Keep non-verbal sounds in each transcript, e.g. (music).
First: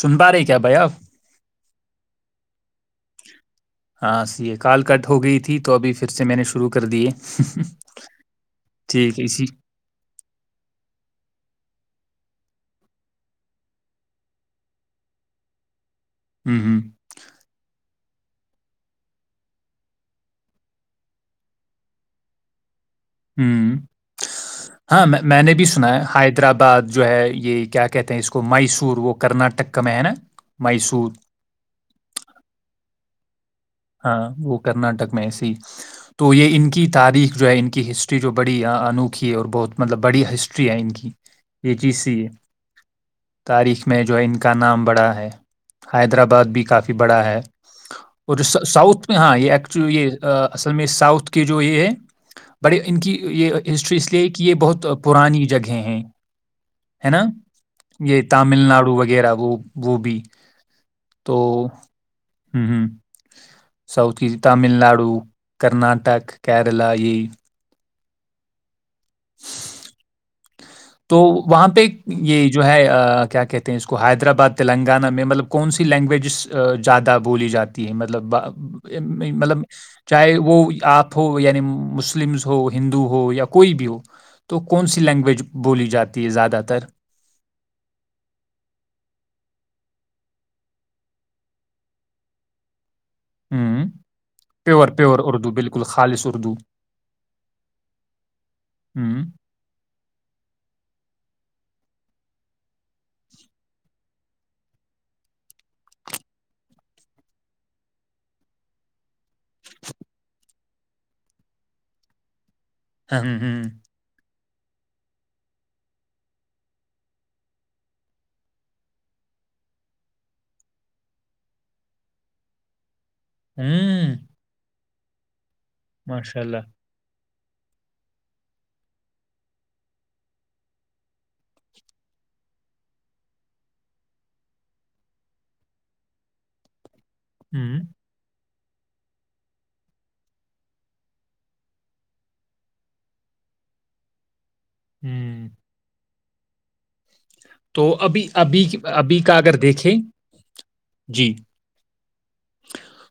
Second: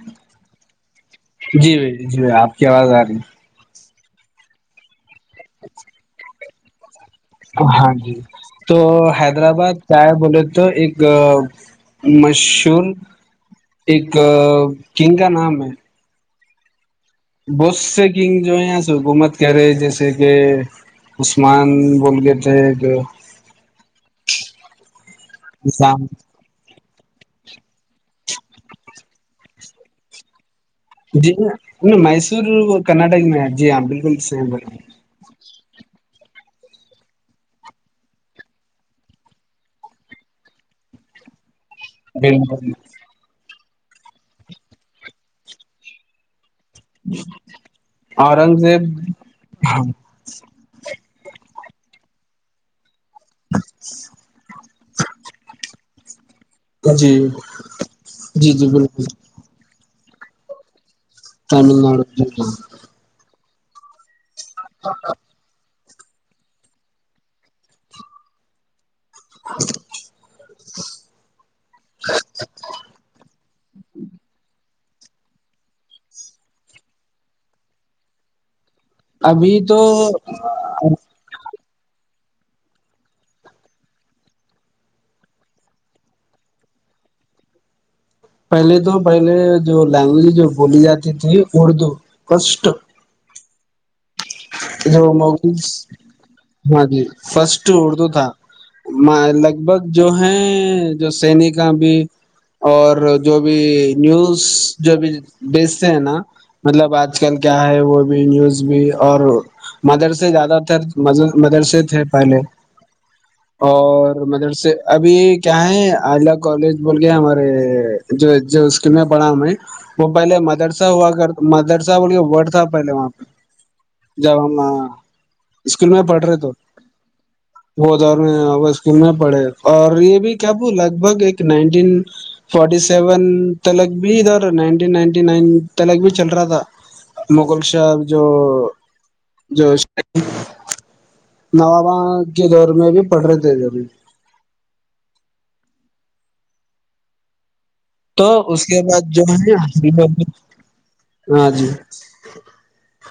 سن پا رہے کیا بھیاب (unintelligible) جی بھائی جی بھائی آپ (unintelligible) کیازاری (unintelligible) ہاں یہ کال کٹ ہو گئی تھی تو ابھی پھر سے میں نے شروع کر دیے ہاں جی تو ٹھیک ہے اسی حیدرآباد کیا ہے بولے تو ایک مشہور ایک کنگ کا نام ہے ہوں ہوں بہت سے کنگ جو ہے یہاں سے حکومت کہہ رہے جیسے کہ عثمان بول گئے تھے کہ ہوں ہاں میں میں نے بھی سنا ہے اسام حیدرآباد جو ہے یہ کیا کہتے ہیں اس کو (unintelligible) کو مائسور وہ کرناٹک (unintelligible) کمینا جی مسور کنا (inaudible) جی ہاں بالکل صحیح ب وہ کرناٹک میں ایسی تو یہ ان کی تاریخ جو ہے ان کی ہسٹری جو بڑی انوکھی ہے اور بہت مطلب بڑی ہسٹری ہے ان کی یہ چیز سی ج ہے (unintelligible) تاریخ میں جو ہے ان کا نام بڑا ہے حیدرآباد بھی کافی بڑا ہے اورنگزیب سؤتھ میں ہاں یہ ہاں ایکچولی یہ اصل میں ساؤتھ کے جو یہ ہے بڑے ان کی یہ ہسٹری اس لیے کہ یہ بہت پرانی جگہیں ہیں ہے جی نا یہ جی تامل جی ناڈو بالکل وغیرہ وہ وہ بھی تمل ناڈ سؤھ کی تامل ناڈو کرناٹک ناٹک کیرلا یہ ہ (inaudible) (unintelligible) تو وہاں پہ یہ جو ہے کیا کہتے ہیں اس کو حیدرآباد تلنگان گانہ میں مطلب کون سی لینگویجز زیادہ بولی جاتی ہے مطلب ابھی مطلب چاہے وہ تو آپ ہو یعنی مسلمس ہو ہندو ہو یا کوئی بھی ہو تو کون سی لینگویج بولی جاتی ہے زیادہ تر پہلے تو پہلے جو لینگویج جو بولی جاتی تھی اردو کسٹ ہوں پیور جو پیور اردو بالکل خالص اردو، ہاں جی فسٹ اردو تھا ہوں، لگ بھگ جو ہیں جو سینیک بھی اور جو بھی نیوز جو بھی بیچتے ہیں نا مطلب آج کل کیا ہے وہ بھی نیوز بھی اور مدر سے زیادہ مدرسے تھے پہلے ہاں، ہوں، ہوں، اور مدرس ابھی کیا ہے ائلہ کالج بول کے ہمارے جو اسکول میں پڑھا ہمیں وہ پہلے مدرسہ ہوا کر مدرسہ بول کے تھا پہلے وہاں پہ ہوں، جا (unintelligible) اسکول میں پڑھ رہے ماشاء تو اللہ، وہد میں اسکول میں پڑھے اور یہ بھی کیا ب لگ بھگ ایک نائنٹین فٹی سیون تلک بھی ادھر نائنین نائنٹی نائن تلک بھی چل رہا تھا مغل ہوں، شاب جو جو نوابا کے دور میں بھی پڑھ رہے تھے جوب بھی ہوں ابھی تو اس ابھی کے بعد ابھی جو کا ہے اگر دیکھیں ہاں جی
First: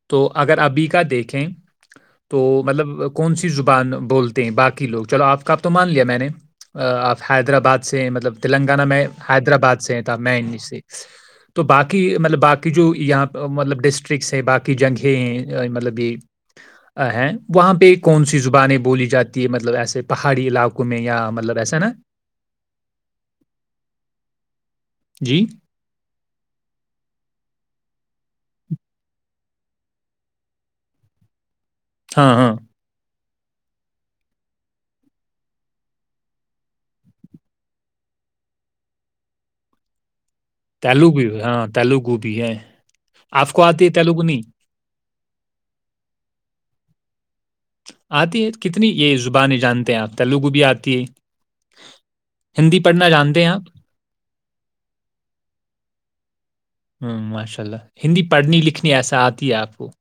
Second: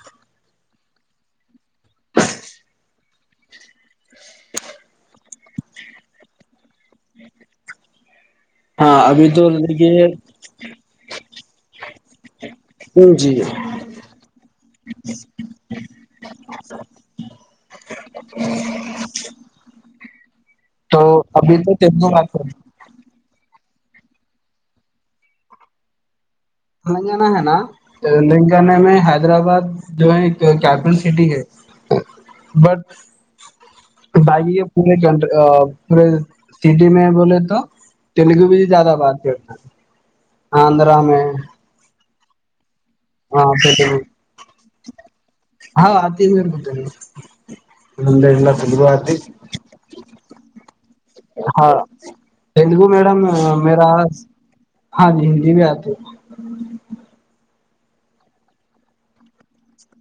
تو اگر ابھی کا دیکھیں تو مطلب کون سی زبان بولتے ہیں باقیوگ چلو آپ آپ تو مان لیا میں نے آپ حیدرآباد سے مطلب د ہاں میں ابھی تو حیدرآباد سے دیکھیے میں سے تو باقی مل باقی جو جی یہ مطلب ڈسٹرکس ہیں باقی جنگیں ہیں مطلب یہ ہیں وہاں پہ کون سی زبانیں بولی جاتی ہے مطلب ایسے پہاڑی علاقوں میں تو یا ابھی مطلب تو ایسا نا تیلگو بات کر جی تلنگانہ ہے نا تلنگانہ میں حیدرآباد جو ہے ایک کیپٹل سٹی ہے ہاں ہاں بٹ باقی یہ پورے کنٹ پورے سٹی میں بولے تو تیلگو میں ہی زیادہ بات کرتا ہے آندرا میں تیلو گوبھی ہے آپ کو آتی ہے تیلگو نہیں ہاں ہاں ت ہو آتی ہے کتنی یہ آتی زبانیں جانتے ہیں آپ تیلگو بھی آتی ہے ہاں ہندی تیلگو پڑھنا میڈم جانتے ہیں آپ میرا ہاں جی ہندی بھی آتی ہوں ماشاء اللہ ہندی پڑھنی لکھنی ایسا آتی ہے آپ کو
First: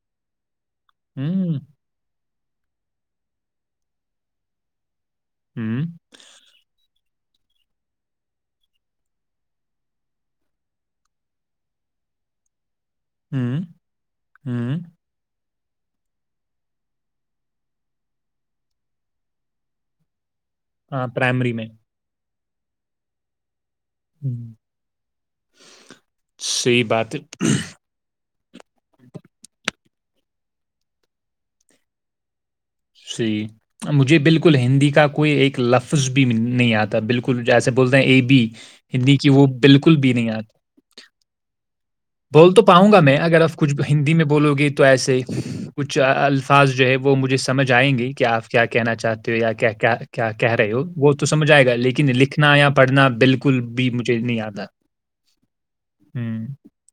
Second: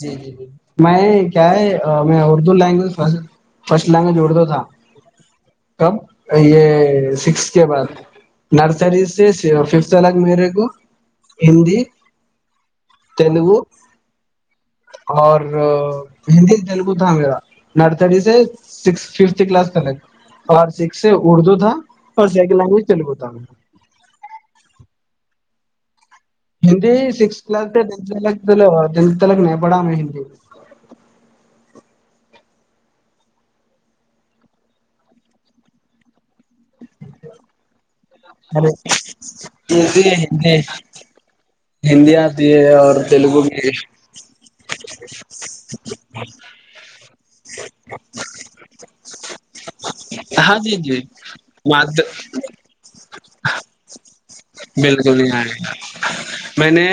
جی جی جی میں کیا ہوں ہے میں اور دو لینگو ف فرسٹ لینگوج جوڑتا تھا ہوں کب یہ (unintelligible) سکس کے بعد نرسری سے ففت الگ میرے کو ہندی تلگو ہوں ہوں اور ہندی تیلگو تھا میرا نرسری سے سک ففت کلاس کلک اور سک ہاں سے پرائمری اردو میں تھا اور سیکن لینگوج چل ہوتا ہ (unintelligible) ہندی بات س ہے ج تک نہیں پڑا جی سی مجھے بالکل ہندی کا کوئی ایک لفظ بھی نہیں آتا بالکل جیسے بولتے ہیں اے بی ارے ہندی کی وہ بالکل بھی نہیں ہندی آتا (unintelligible) بول تو ہے پاؤ گا اور میں اگر تیلگو آپ کچھ بھی ہندی میں بولو گے تو ایسے کچھ الفاظ جو ہے وہ مجھے سمجھ آئیں گے کہ آپ کیا کہنا چاہتے ہو یا کیا کیا کیا کہہ ہاں رہے جی ہو جی وہ تو سمجھ آئے گا ماد لیکن لکھنا یا پڑھنا بالکل بھی مجھے نہیں آتا بالکل ہے ہوں میں نے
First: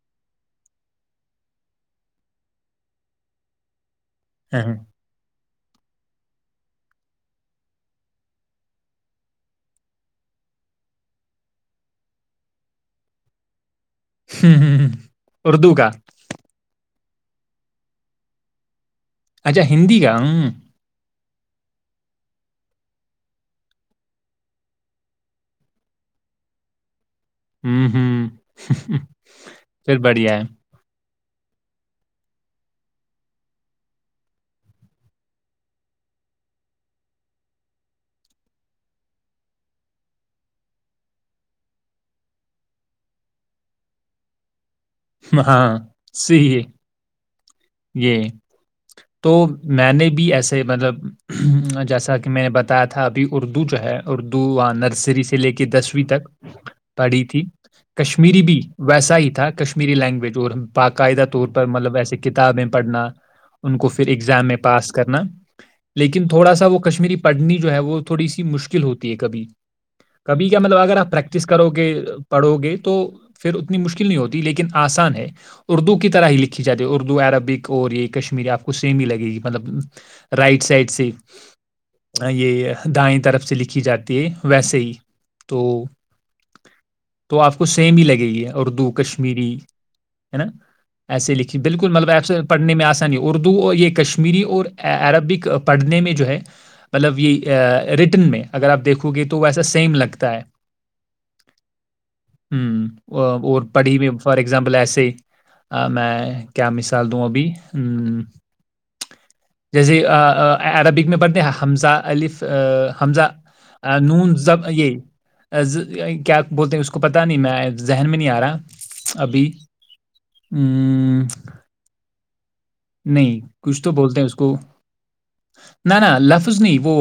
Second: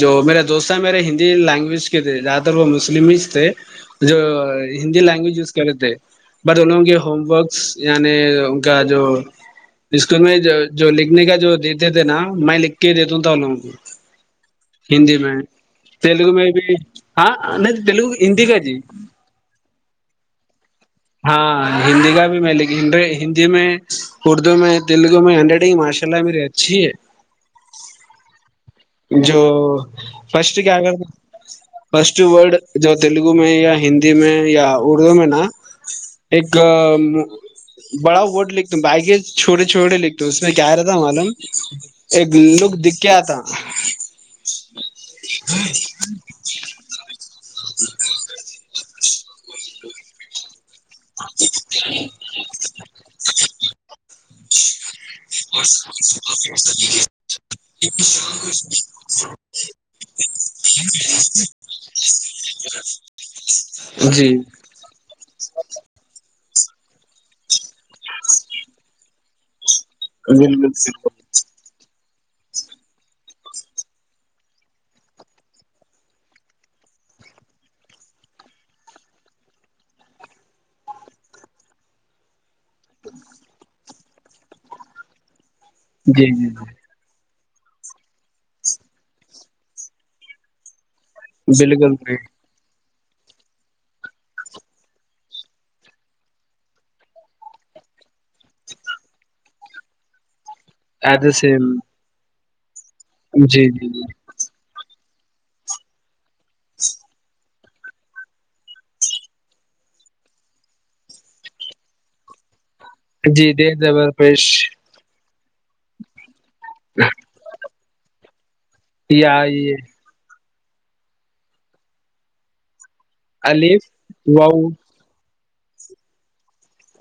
جو میرے دوست میرے ہندی لینگویج کے تھے زیادہ تر وہ مسلم تھے جو ہاں، ہندی لینگویج ی کرے تھے بٹ انوگوں کے ہوم ورکس یعنی ان کا جو اسکول میں جو لکھنے کا جو دیتے تھے نا میں لکھ کے ہی دیتاوں تھا ان لوگوں کو ہندی میں اردو کا تیلگو میں بھی ہاں نہیں تلگو ہندی کا جی ہندی کا ہوں ہاں ہندی کا بھی میں ل ہندی میں اردو میں تیلگو میں ہڈ رنگ ماشاء اللہ میری اچھی ہے ہوں ہوں جو پھر بڑھیا فرسٹ ہے کیا کر فسٹ ورڈ جو تیلگو میں یا ہندی میں یا اردو میں نا ایک بڑا ورڈ لکھتا ہوں بی چھوٹے چھوٹے لکھتا ہوں اس میں کیا رہتا معلوم ایک لک دکھ کے آتا اور (unintelligible) ہاں صی ہے یہ تو میں نے بھی ایسا سے مطلب جیسا کہ میں نے بتایا تھا ابھی اردو جو ہے اردو نرسری سے لے کے دسویں تک پڑھی تھی کشمیری بھی ویسا ہی تھا کشمیری لینگویج اور باقاعدہ طور پر مطلب ویسے کتابیں پڑھنا ان کو پھر جی ایگزام میں پاس کرنا لیکن تھوڑا سا وہ کشمیری پڑھنی ہے وہ تھوڑی سی مشکل ہوتی ہے کبھی کبھی کیا بالکل مطلب اگر آپ پریکٹس کرو گے پڑھو گے تو پھر اتنی مشکل نہیں ہوتی لیکن آسان ہے اردو کی طرح ہی لکھی جاتی اردو عربک اور یہ کشمیری آپ کو سیم ہی لگے گی مطلب رائٹ سائڈ سے یہ دائیں طرف سے لکھی جاتی ہے کہ ویسے ہی تو جی جی جی تو آپ کو سیم ہی لگے گی اردو کشمیری ہے نا ایسے لکھ جی بالکل ملب ایسے پڑنے میں آے نہیں اردو اور یہ کشمیری اور عربک پڑھنے میں جو ہے مطلب یہ ریٹن میں اگر آپ دیکھو گے تو ویسا سیم لگتا ہے ایٹ د سم ہوں اور پڑھی بھی فار ایگزامپل ایسے ی میں (unintelligible) کیا مثال دوں ابھی ہ جیسے عربک میں پڑھتے ہیں حمزہ الف حمزہ جی دیر زبر نون پیش جب یہ کیا (unintelligible) بولتے ہیں اس کو پتا نہیں میں ذہن میں نہیں آ رہا پ ابھی آئی ہے ہوں نہیں کچھ الف تو بولتے ہیں اس کو واؤ نہ ن لفظ نہیں وہ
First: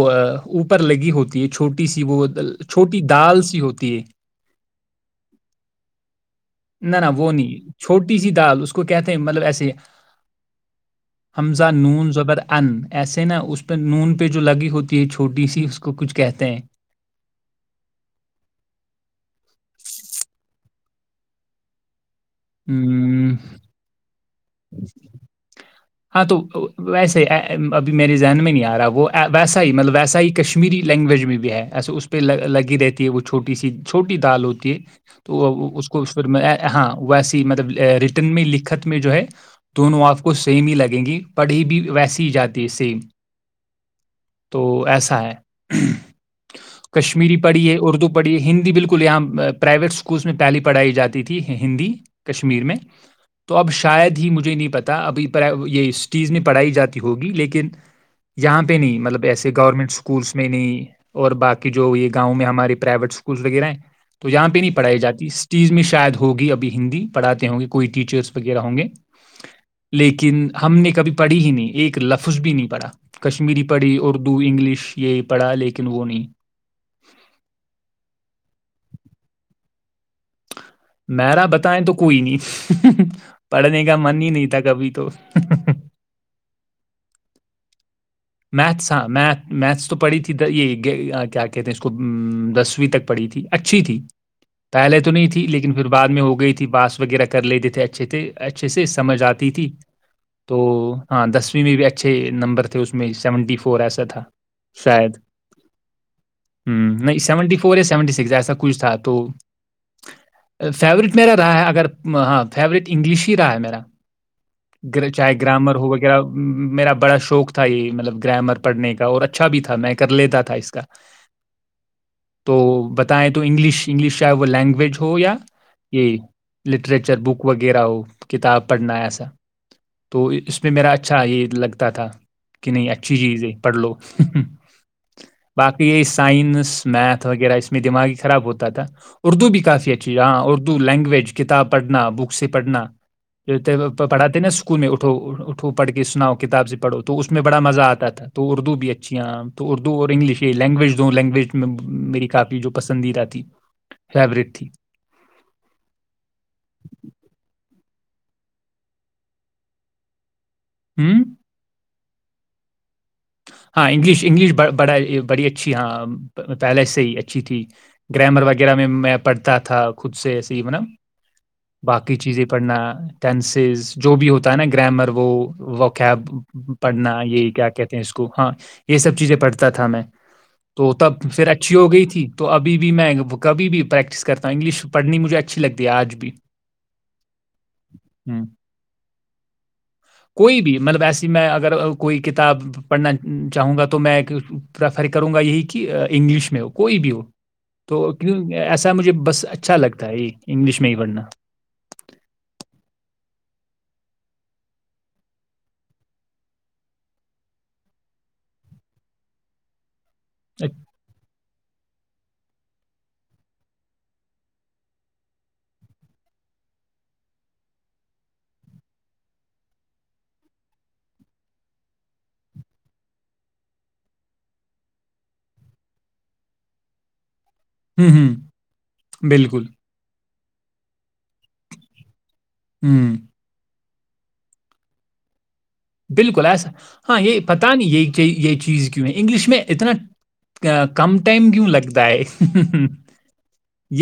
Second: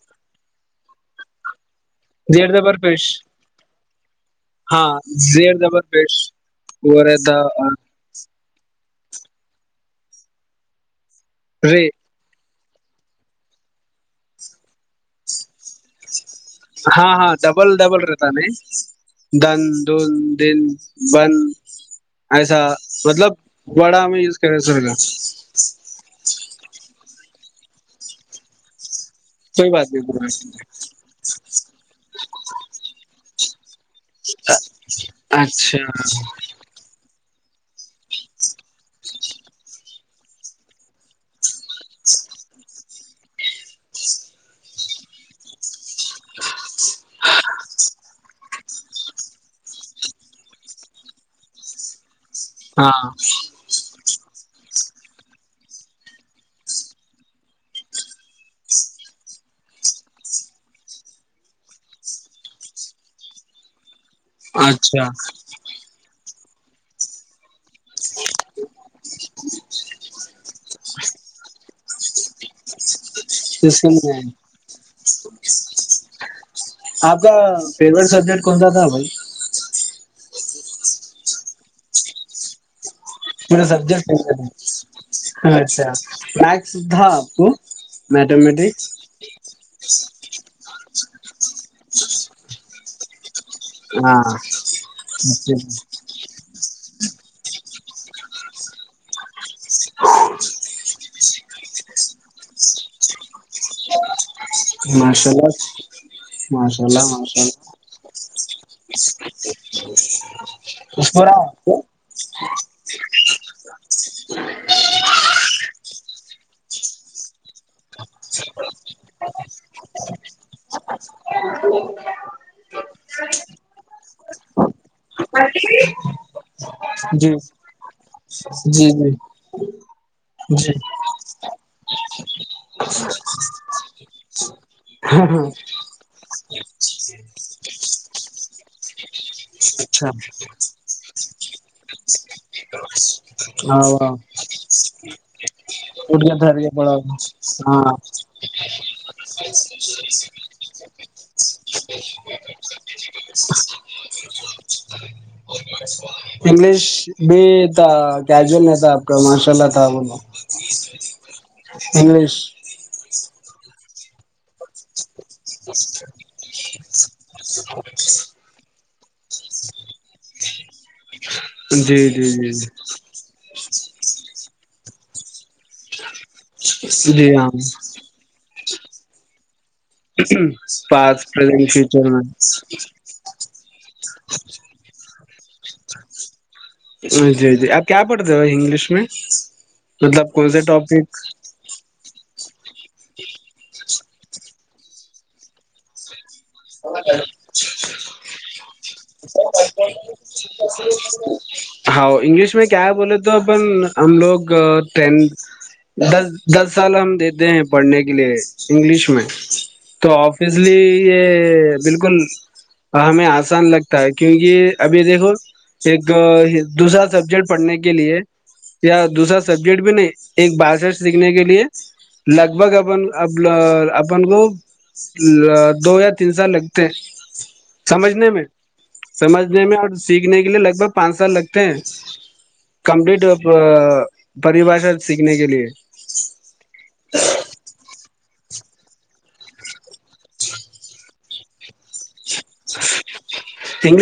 اوپر لگی ہوتی ہے چھوٹی سی وہ زیر زبر چھوٹی پیش دال سی ہوتی ت (unintelligible) ہاں زیر زبر پش وہ نہ نہ رہتا اور نہیں چھوٹی دال اس کو کہتے ہیں مطلب ایسے حمزہ رے نون زبر انن ایسے نا اس پہ نون پہ جو لگی ہوتی ہے چھوٹی سی اس کو کچھ کہتے ہیں ہاں ہاں ڈبل ڈبل رہتا ن دن دون دن بند ایسا مطلب ہم، بڑا میں چ سر گا ہاں تو ویسے ہی ابھی میرے ذہن میں نہیں آ رہا ہے وہ ویسا کوئی ہی مطلب بات ویسا ہی نہیں کشمیری لینگویج میں بھی ہے ایسا اس پہ لگی رہتی ہے وہ چھوٹی سی چھوٹی دال ہوتی ہے تو اچھا اس کو پھر میں ہاں ویسی مطلب ریٹرن میں لکھت میں جو ہے دونوں آپ کو سیم ہی لگیں گی پڑھی بھی ویسی ہی جاتی ہے سیم تو ایسا ہے کشمیری پڑھی ہے اردو پڑھی ہندی بالکل یہاں پرائیویٹ اسکولس میں پہلی پڑھائی جاتی تھی ہندی کشمیر میں ہاں تو اب شاید مجھے نہیں پتا ابھی یہ سٹیز میں پڑھائی جاتی ہوگی لیکن یہاں پہ نہیں مطلب ایسے گورنمنٹ اسکولس میں نہیں اور باقی جو یہ گاؤں میں ہمارے پرائیویٹ اسکولس وغیرہ ہیں تو یہاں پہ نہیں پڑھائی اچھا جاتی اس چیز میں شاید ہوگی اب ہندی پڑھاتے ہوں گے کوئی ٹیچرس وغیرہ ہوں گے لیکن ہم نے کبھی پڑھی ہی نہیں ایک ایک لفظ بھی نہیں پڑا اس یہ پڑھا لیکن وہ نہیں آپ کا فیوریٹ سبجیکٹ کون سا تھا بھائی میرا بتائیں تو کوئی نہیں پے پڑھنے سبٹ کا من ہی نہیں تھا کبھی تو اچھا سدا آپو میتھس ہاں میتھ میتھس تو پڑھی تھی یہ کیا کہتے ہیں اس کو دسویں تک پڑھی تھی اچھی تھی ہاں پہلے تو نہیں تھی لیکن پھر بعد میں ہو گئی تھی باس وغیرہ کر لیتے تھے اچھے تھے اچھے سے سمجھ آتی تھی تو ہاں دسویں میں بھی اچھے نمبر تھے اس میں سیونٹی فور ایسا تھا شاید ماشاء اللہ ماشاء ہم، اللہ نہیں ماشاء سیونٹی اللہ فور یا سیونٹی سکس ایسا کچھ تھا تو اس فیوریٹ کو میرا رہا ہے آپ کو اگر ہاں فیورٹ انگلش ہی رہا ہے میرا چاہے گرامر ہو وغیرہ میرا بڑا شوق تھا یہ مطلب گرامر پڑھنے کا اور اچھا بھی تھا میں کر لیتا تھا اس کا تو بتائیں تو انگلش انگلش چاہ وہ لینگویج ہو یا یہ لٹریچر جی بک وغیرہ ہو کتاب جی پڑھنا جی ایسا تو اس میں جی میرا اچھا یہ لگتا تھا تھا کہ نہیں اچھی چیز ہے پڑھ لو ہاں ہاں (unintelligible) باقی یہ سائنس میتھ وغیرہ اس میں دماغ ہی خراب ہوتا تھا اردو بھی سی اچھا اچھی ج ہاں اردو لینگویج کتاب پڑھنا بک سے پڑھنا جو ہاں پڑھاتے نا اسکول اٹھو پڑھ کے اڑیا سناؤ کتاب دھریا سے بڑا پڑھو تو اس میں بڑا مزہ ہاں آتا تھا تو اردو بھی اچھی آ تو اردو اور انگلش یہ لینگویج لینگویج میں میری کافی جو پسندیدہ تھی فیورٹ تھی انگلش بھی تھا کیجول نہیں تھا آپ کا ماشاء اللہ تھا بولو ہوں انگلش ہاں انگلش انگلش بڑا بڑی اچھی ہاں پہلے سے ہی اچھی تھی گرامر وغیرہ میں میں پڑھتا تھا خود سے صحی من جی باقی جی چیزیں جی پڑھنا ٹینس ز جو بھی ہوتا ہے نا گرامر وہ وقب جی ہاں یہ سب چیزیں پڑتا تھا میں تو تب پاس پھر پرزینٹ اچھی ہو گئی فیوچر تھی تو ابھی بھی میں کبھی بھی پریکٹس کرتا انگلش پڑھنی مجھے اچھی لگتی ہے آج بھی جی جی آپ کیا پڑھتے ہوں، ہوائی انگلش میں مطلب کون کوئی سے بھی مطلب ٹاپک ایسی میں اگر آ، کوئی کتاب پڑھنا چاہوں گا تو میں پریفر کروں گا یہی کہ انگلش میں ہو کوئی بھی ہو تو کیوں ایسا مجھے بس اچھا لگتا ہے یہ انگلش میں ہی پڑھنا ہاں انگلش میں کیا ہے بولے تو اپن ہم لوگ ٹین دس سال ہم دیتے ہیں پڑھنے کے لیے انگلش میں تو اچ- آفیسلی یہ بالکل ہمیں آسان لگتا ہے کیونکہ ابھی دیکھو ایک دوسرا سبجیکٹ پڑھنے کے لیے یا دوسرا سبجیکٹ بھی نہیں ایک بارشٹ سیکھنے کے لیے لگ بھگ اپن اپن کو دو یا تین سال لگتے ہیں ہوں، سمجھنے ہوں، میں بالکل، سمجھنے میں اور سیکھ نے کےے لگ بگ پانچ سال لگے پس ہوں۔ کمپلیٹ پریباشا سیکھنے کے لیے بالکل ایسا ہاں یہ پتا نہیں یہی یہ چیز کیوں ہے انگلش میں اتنا کم ٹائم کیوں لگتا ہے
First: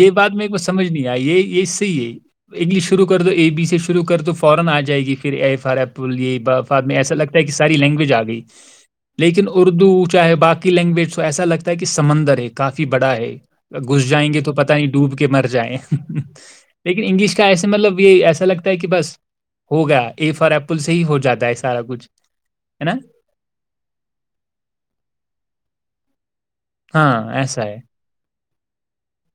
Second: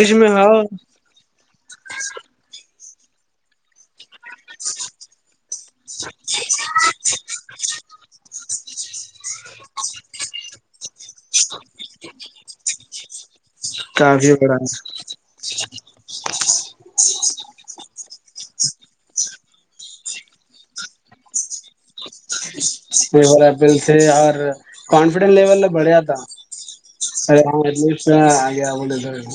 یہ میں بات میرے کو ہو سمجھ نہیں آئی یہ یہ صحیح ہے انگلش شرو کر دو ای بی سے شرو تو فورا ا جائے گی (unintelligible) بد میں ایسا لگتا ہے کہ ساری لینگویج آ گئی لیکن اردو چاہے باقی لینگویج (unintelligible) ایسا لگتا ہے کہ سمندر ہے کافی بڑا ہے ج (unintelligible) (inaudible) گھس جائیں کافی گے تو بڑا پتہ نہیں ڈوب کے مر جائیں لیکن انگلش کا ایسے مطلب یہ ایسا لگتا ہے کہ بس ہو گیا ای فار ایپل سے ہی ہو جاتا ہے ایسا وہل تھے اور کانفیڈینس لیول بڑھے آ ہ (unintelligible) ہاں ار ایسا (unintelligible) ہے دیا بول در (unintelligible)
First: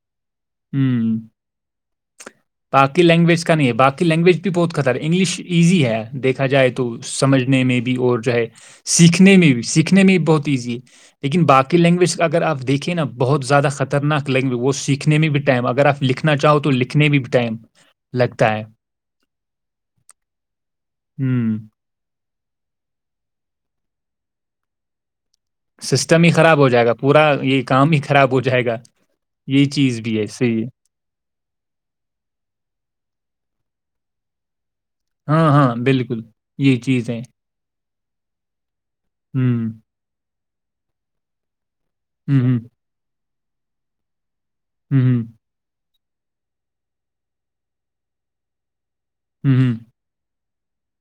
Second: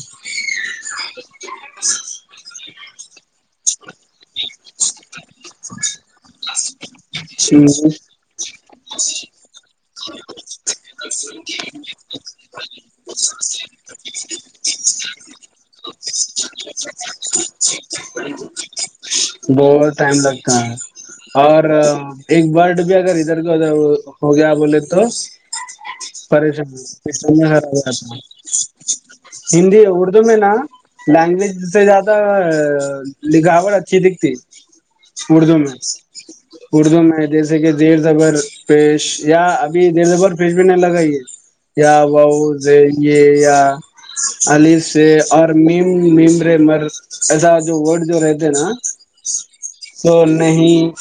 (inaudible) (inaudible) بقی لینگویج کا نہیں ہے باقی (unintelligible) لینگویج بھی بہت خطر ہے انگلش ایزی ہے دھا جائے تو تو سمجھنے میں بھی ہوں، اور جو ہے (unintelligible) سیکھنے میں بھی سیکھنے میں بھی بہت ایزی ہے لیکن باقی لینگویج کا اگر آپ دیکھیں نا بہت زیادہ خطرناک لینگویج وہ سیکھنے میں بھی ٹائم ہے اگر آپ لکھنا چاہو توکھ تنے بھی ٹائم لگتا ہے بہت ٹائم لگتا ہے ہوں اور ایک برڈ بھی اگر ادھر کا ادھر ہو گیا بولے تو سسٹم ہی خراب ہو جائے گا پورا پریشانی خ یہ ہو کام ہی جات خراب ہو جائے گا یہ ہندی چیز بھی اردو ہے میں نا صحیح ہے لینگویج سے زیادہ لکھاوٹ کھ دیککھتی ہاں اردو میں ہاں بالکل یہ اردو چیز ہے میں جیسے کہ دیر زگر پیش یا ہوں ابھی دیر د بھر فریج بھی نہیں لگائی ہے کیا ہوں ہوں بؤز یہ پیا علی سے ہوں اور می ممرے مر ایسا جو ورڈ جو رہتے ہیں نا ہوں ہوں تو نہیں